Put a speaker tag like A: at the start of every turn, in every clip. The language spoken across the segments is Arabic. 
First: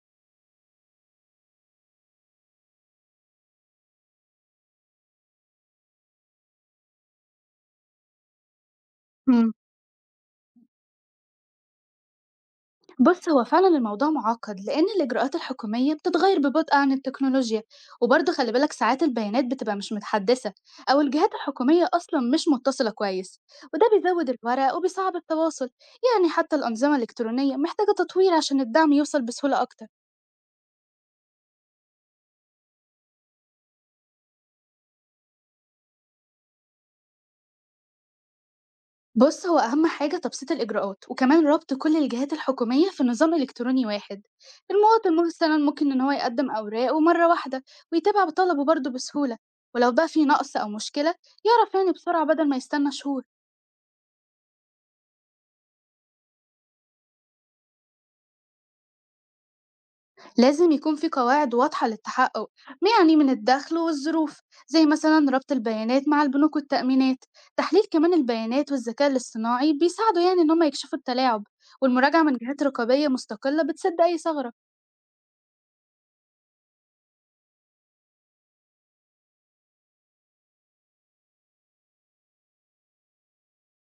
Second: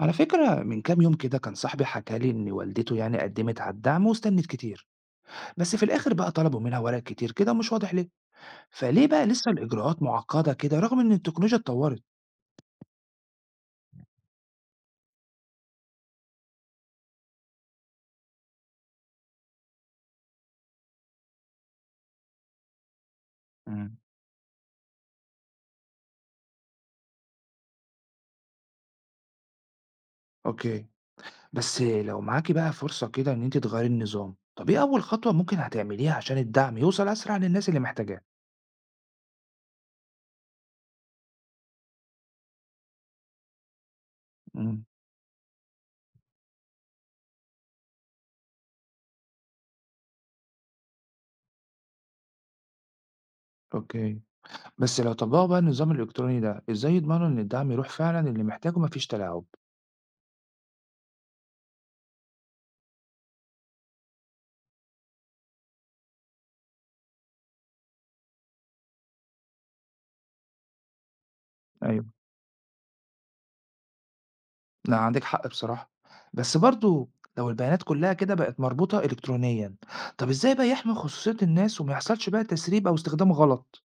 A: على فكرة، من كام يوم كده كان صاحبي حكى لي إن والدته يعني قدمت على الدعم واستنت كتير، بس في الآخر بقى طلبوا منها ورق كتير كده مش واضح ليه. فليه بقى لسه
B: مم.
A: الإجراءات معقدة كده رغم إن التكنولوجيا اتطورت؟
B: بص هو فعلا الموضوع معقد لأن الإجراءات الحكومية بتتغير ببطء عن التكنولوجيا، وبرضه خلي بالك ساعات البيانات بتبقى مش متحدثة، أو الجهات الحكومية أصلا مش متصلة كويس، وده
A: مم.
B: بيزود الورق وبيصعب التواصل. يعني حتى الأنظمة الإلكترونية محتاجة تطوير عشان الدعم يوصل بسهولة أكتر.
A: أوكي، بس لو معاكي بقى فرصة كده إن أنت تغيري النظام، طب إيه أول خطوة ممكن هتعمليها عشان الدعم يوصل أسرع للناس اللي محتاجاه؟
B: بص هو أهم حاجة تبسيط الإجراءات، وكمان ربط كل الجهات الحكومية في نظام إلكتروني واحد.
A: مم.
B: المواطن مثلا ممكن إن هو يقدم أوراقه مرة واحدة، ويتابع طلبه برضه بسهولة، ولو بقى في نقص أو مشكلة يعرف يعني بسرعة بدل ما يستنى شهور.
A: أوكي، بس لو طبقوا بقى النظام الإلكتروني ده، إزاي يضمنوا إن الدعم يروح فعلا اللي محتاجه، مفيش تلاعب؟
B: لازم يكون في قواعد واضحة للتحقق، يعني من الدخل والظروف، زي مثلا ربط البيانات مع البنوك والتأمينات. تحليل كمان البيانات والذكاء الاصطناعي بيساعدوا يعني إن هم يكشفوا التلاعب،
A: أيوه.
B: والمراجعة من جهات رقابية مستقلة بتسد أي ثغرة.
A: لأ، عندِك حق بصراحة، بس برضه لو البيانات كلّها كده بقت مربوطة إلكترونيًا، طَب إزاي بقى يحمي خصوصية الناس وما يحصلش بقى تسريب أو استخدام غلط؟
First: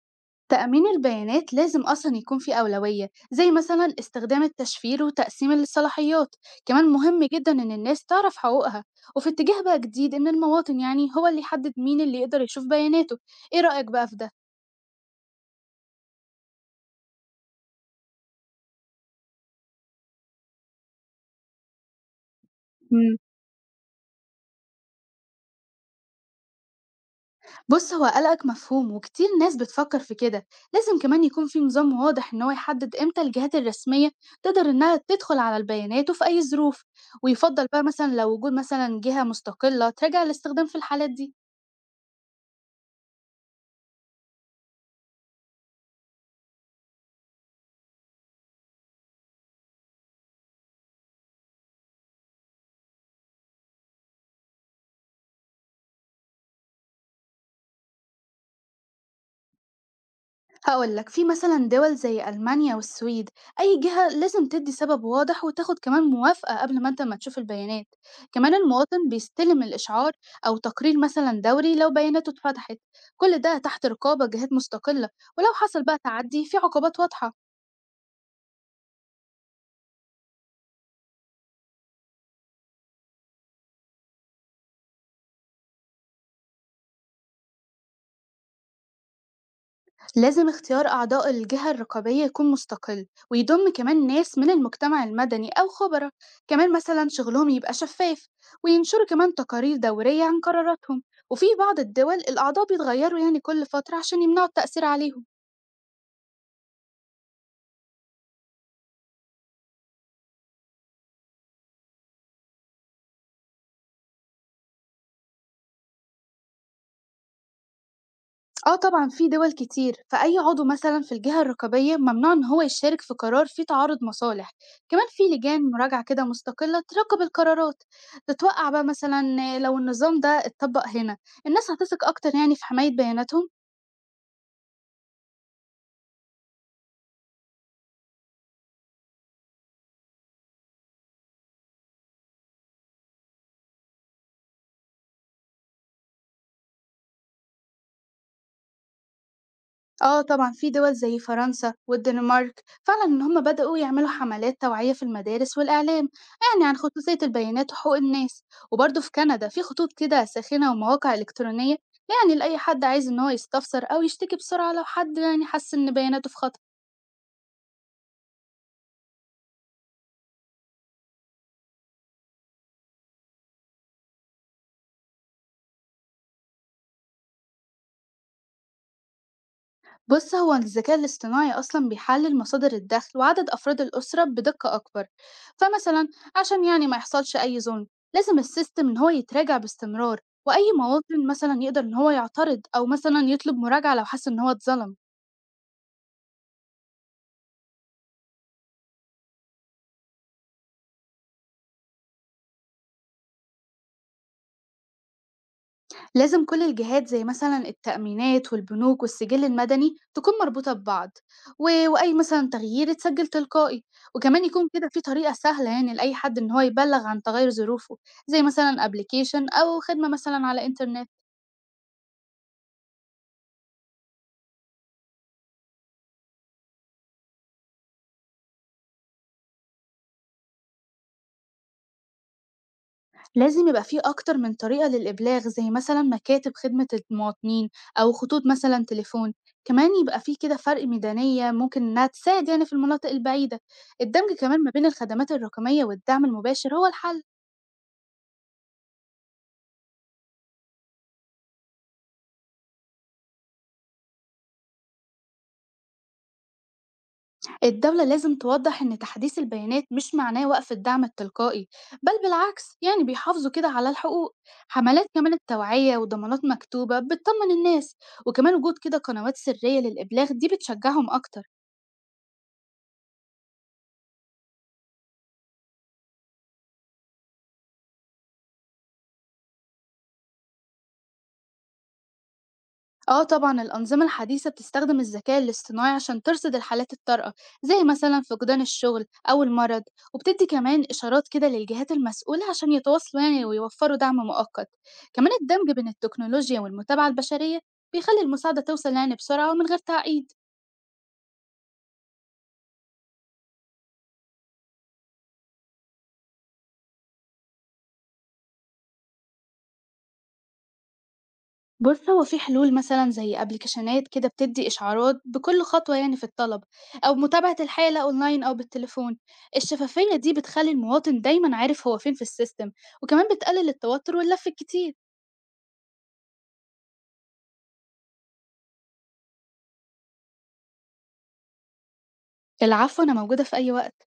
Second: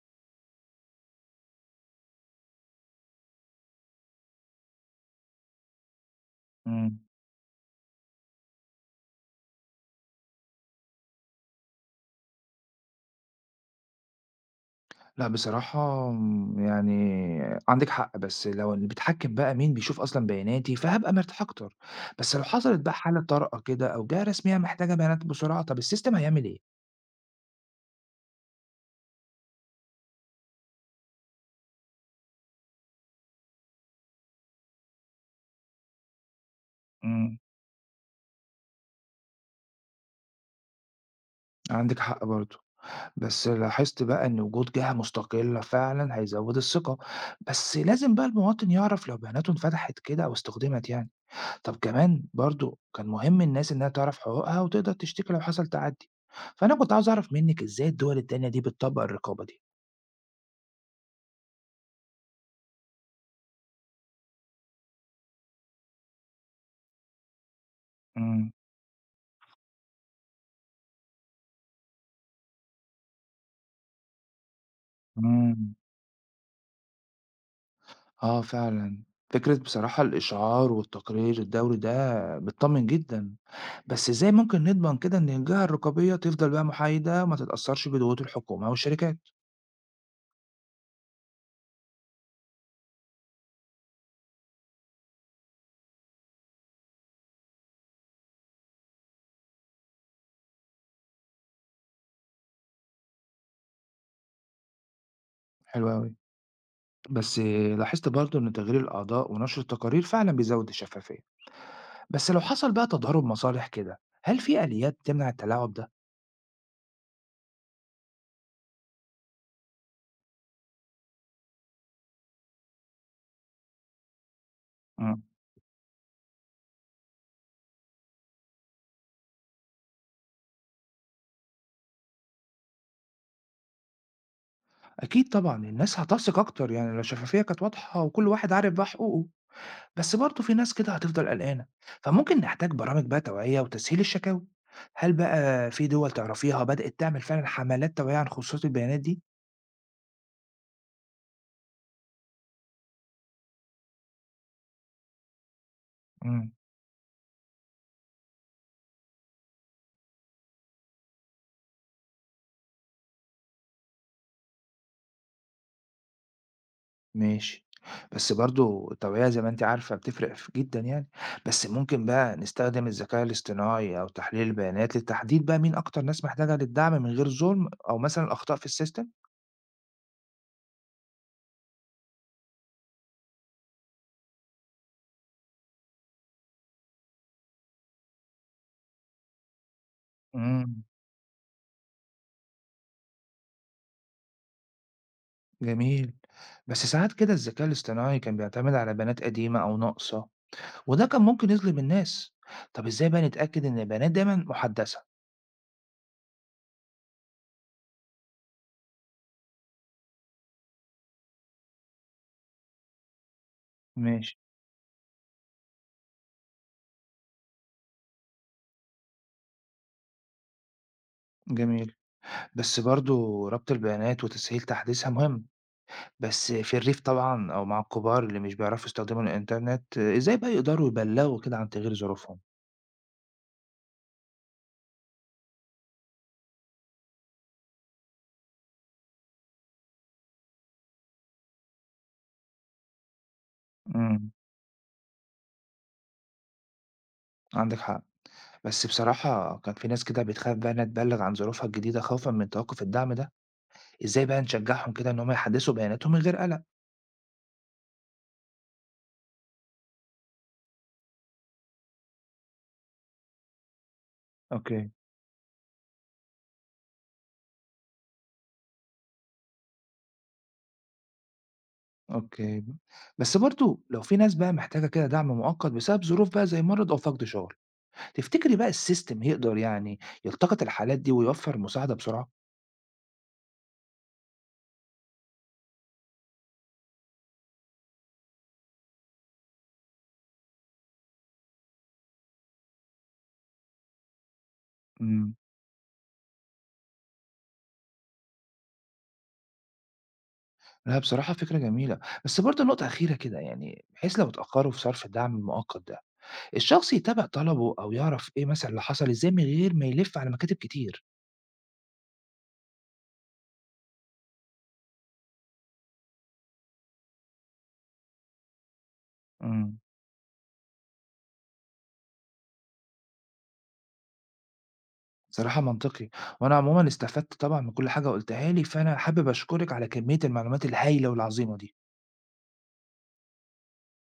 B: تأمين البيانات لازم أصلا يكون فيه أولوية، زي مثلا استخدام التشفير وتقسيم الصلاحيات. كمان
A: إمم.
B: مهم جدا إن الناس تعرف حقوقها، وفي اتجاه بقى جديد إن المواطن يعني هو اللي يحدد مين اللي يقدر يشوف بياناته. إيه رأيك بقى في ده؟
A: لأ، بصراحة يعني عندِك حق، بس لو اللي بيتحكم بقى مين بيشوف أصلًا بياناتي، فهابقى مرتاح أكتر، بس لو حصلت بقى
B: مم.
A: حالة طارئة كده أو جهة رسمية محتاجة بيانات بسرعة، طَب السيستم هيعمل إيه؟
B: بص هو قلقك مفهوم وكتير ناس بتفكر في كده. لازم كمان يكون في نظام واضح إن هو يحدد إمتى الجهات الرسمية تقدر إنها تدخل على البيانات وفي أي ظروف.
A: إمم.
B: ويفضل بقى مثلا لو وجود مثلا جهة مستقلة تراجع الاستخدام في الحالات دي.
A: عندِك حق برضه. بس لاحظت بقى إن وجود جهة مستقلة فعلا هيزود الثقة، بس لازم بقى المواطن يعرف لو بياناته اتفتحت كده أو استخدمت يعني. طب كمان برضو كان مهم الناس إنها تعرف حقوقها وتقدر تشتكي لو حصل تعدي، فأنا كنت عاوز أعرف منك إزاي الدول التانية دي بتطبق الرقابة دي.
B: هقول لك في مثلا دول زي ألمانيا والسويد، أي جهة لازم تدي سبب واضح وتاخد كمان موافقة قبل ما أنت ما تشوف البيانات.
A: امم
B: كمان المواطن بيستلم الإشعار، أو تقرير مثلا دوري لو بياناته اتفتحت، كل ده تحت رقابة جهات مستقلة. ولو
A: امم
B: حصل بقى تعدي في عقوبات واضحة.
A: آه فعلا، فكرة بصراحة الإشعار والتقرير الدوري ده بتطمن جدا. بس إزاي ممكن نضمن كده إن الجهة الرقابية تفضل بقى محايدة وما تتأثرش بضغوط الحكومة والشركات؟
B: لازم اختيار أعضاء الجهة الرقابية يكون مستقل ويضم كمان ناس من المجتمع المدني أو خبراء. كمان مثلا شغلهم يبقى شفاف، وينشروا كمان تقارير دورية عن قراراتهم. وفي بعض الدول الأعضاء بيتغيروا يعني كل فترة عشان يمنعوا التأثير عليهم.
A: حلو أوي. بس لاحظت برضو إن تغيير الأعضاء ونشر التقارير فعلا بيزود الشفافية، بس لو حصل بقى تضارب مصالح كده، هل في آليات تمنع التلاعب ده؟
B: آه طبعًا في دول كتير، فأي عضو مثلًا في الجهة الرقابية ممنوع إن هو يشارك في قرار فيه تعارض مصالح، كمان في
A: مم.
B: لجان مراجعة كده مستقلة تراقب القرارات. تتوقع بقى مثلًا لو النظام ده اتطبق هنا، الناس هتثق أكتر يعني في حماية بياناتهم.
A: أكيد طبعا الناس هتثق أكتر يعني لو الشفافية كانت واضحة وكل واحد عارف بقى حقوقه، بس برضو في ناس كده هتفضل قلقانة، فممكن نحتاج برامج بقى توعية وتسهيل الشكاوي. هل بقى في دول تعرفيها بدأت تعمل فعلا حملات توعية عن خصوصية البيانات دي؟
B: آه طبعًا في دول زي فرنسا والدنمارك فعلًا إن هم بدأوا يعملوا حملات توعية في المدارس والإعلام،
A: مم.
B: يعني عن خصوصية البيانات وحقوق الناس. وبرضه في كندا في خطوط كده ساخنة ومواقع إلكترونية، يعني لأي حد عايز إن هو يستفسر أو يشتكي بسرعة لو حد يعني حس إن بياناته في خطر.
A: ماشي. بس برضه التوعية زي ما أنتِ عارفة بتفرق ف جدًا يعني، بس ممكن بقى نستخدم الذكاء الاصطناعي أو تحليل البيانات للتحديد بقى مين أكتر ناس محتاجة للدعم من غير ظلم أو مثلًا أخطاء في السيستم؟
B: بص هو الذكاء الاصطناعي أصلا بيحلل مصادر الدخل وعدد أفراد الأسرة بدقة أكبر. فمثلا عشان يعني ما يحصلش أي ظلم، لازم السيستم إن هو يتراجع باستمرار، وأي
A: إمم،
B: مواطن مثلا يقدر إن هو يعترض أو مثلا يطلب مراجعة لو حس إن هو اتظلم.
A: جميل. بس ساعات كده الذكاء الاصطناعي كان بيعتمد على بيانات قديمة أو ناقصة، وده كان ممكن يظلم الناس. طب إزاي بقى نتأكد إن البيانات دايمًا محدثة؟
B: لازم كل الجهات زي مثلا التأمينات والبنوك والسجل المدني تكون مربوطة ببعض، وأي مثلا تغيير يتسجل تلقائي.
A: ماشي.
B: وكمان يكون كده في طريقة سهلة يعني لأي حد إن هو يبلغ عن تغير ظروفه، زي مثلا ابلكيشن أو خدمة مثلا على إنترنت.
A: جميل. بس برضه ربط البيانات وتسهيل تحديثها مهم. بس في الريف طبعًا أو مع الكبار اللي مش بيعرفوا يستخدموا الإنترنت، آه، إزاي بقى يقدروا يبلّغوا كده عن تغيير ظروفهم؟
B: لازم يبقى في أكتر من طريقة للإبلاغ، زي مثلا مكاتب خدمة المواطنين أو خطوط مثلا تليفون. كمان يبقى في كده فرق ميدانية ممكن إنها تساعد يعني في المناطق البعيدة.
A: إمم،
B: الدمج كمان ما بين الخدمات الرقمية والدعم المباشر هو الحل.
A: عندِك حق، بس بصراحة كان في ناس كده بتخاف بقى إنها تبلّغ عن ظروفها الجديدة خوفًا من توقُّف الدعم ده، إزاي بقى نشجّعهم كده إن هم يحدّثوا بياناتهم من غير قلق؟
B: الدولة لازم توضح إن تحديث البيانات مش معناه وقف الدعم التلقائي، بل بالعكس يعني بيحافظوا كده على الحقوق.
A: أوكي.
B: حملات كمان التوعية وضمانات مكتوبة بتطمن الناس، وكمان وجود كده قنوات سرية للإبلاغ دي بتشجعهم أكتر.
A: أوكي، بس برضه لو في ناس بقى محتاجة كده دعم مؤقت بسبب ظروف بقى زي مرض أو فقد شغل، تفتكري بقى السيستم يقدر يعني يلتقط الحالات دي ويوفّر مساعدة بسرعة؟
B: اه طبعا الأنظمة الحديثة بتستخدم الذكاء الاصطناعي عشان ترصد الحالات الطارئة، زي مثلا فقدان الشغل أو المرض، وبتدي كمان إشارات كده للجهات المسؤولة عشان يتواصلوا يعني ويوفروا دعم مؤقت. كمان
A: إمم.
B: الدمج بين التكنولوجيا والمتابعة البشرية بيخلي المساعدة توصل يعني بسرعة ومن غير تعقيد.
A: لا بصراحة فكرة جميلة، بس برضه نقطة أخيرة كده يعني، بحيث لو اتأخروا في صرف الدعم المؤقت ده، الشخص يتابع طلبه أو يعرف إيه مثلًا اللي حصل إزاي من غير ما يلف على مكاتب كتير؟
B: بص هو في حلول مثلا زي ابلكيشنات كده بتدي اشعارات بكل خطوة يعني في الطلب، او متابعة الحالة اونلاين او بالتليفون.
A: إمم،
B: الشفافية دي بتخلي المواطن دايما عارف هو فين في السيستم، وكمان بتقلل التوتر واللف الكتير.
A: بصراحة منطقي، وأنا عمومًا استفدت طبعًا من كل حاجة قُلتها لي، فأنا حابب أشكرِك على كمية المعلومات الهايلة والعظيمة دي.
B: العفو، انا موجودة في اي وقت.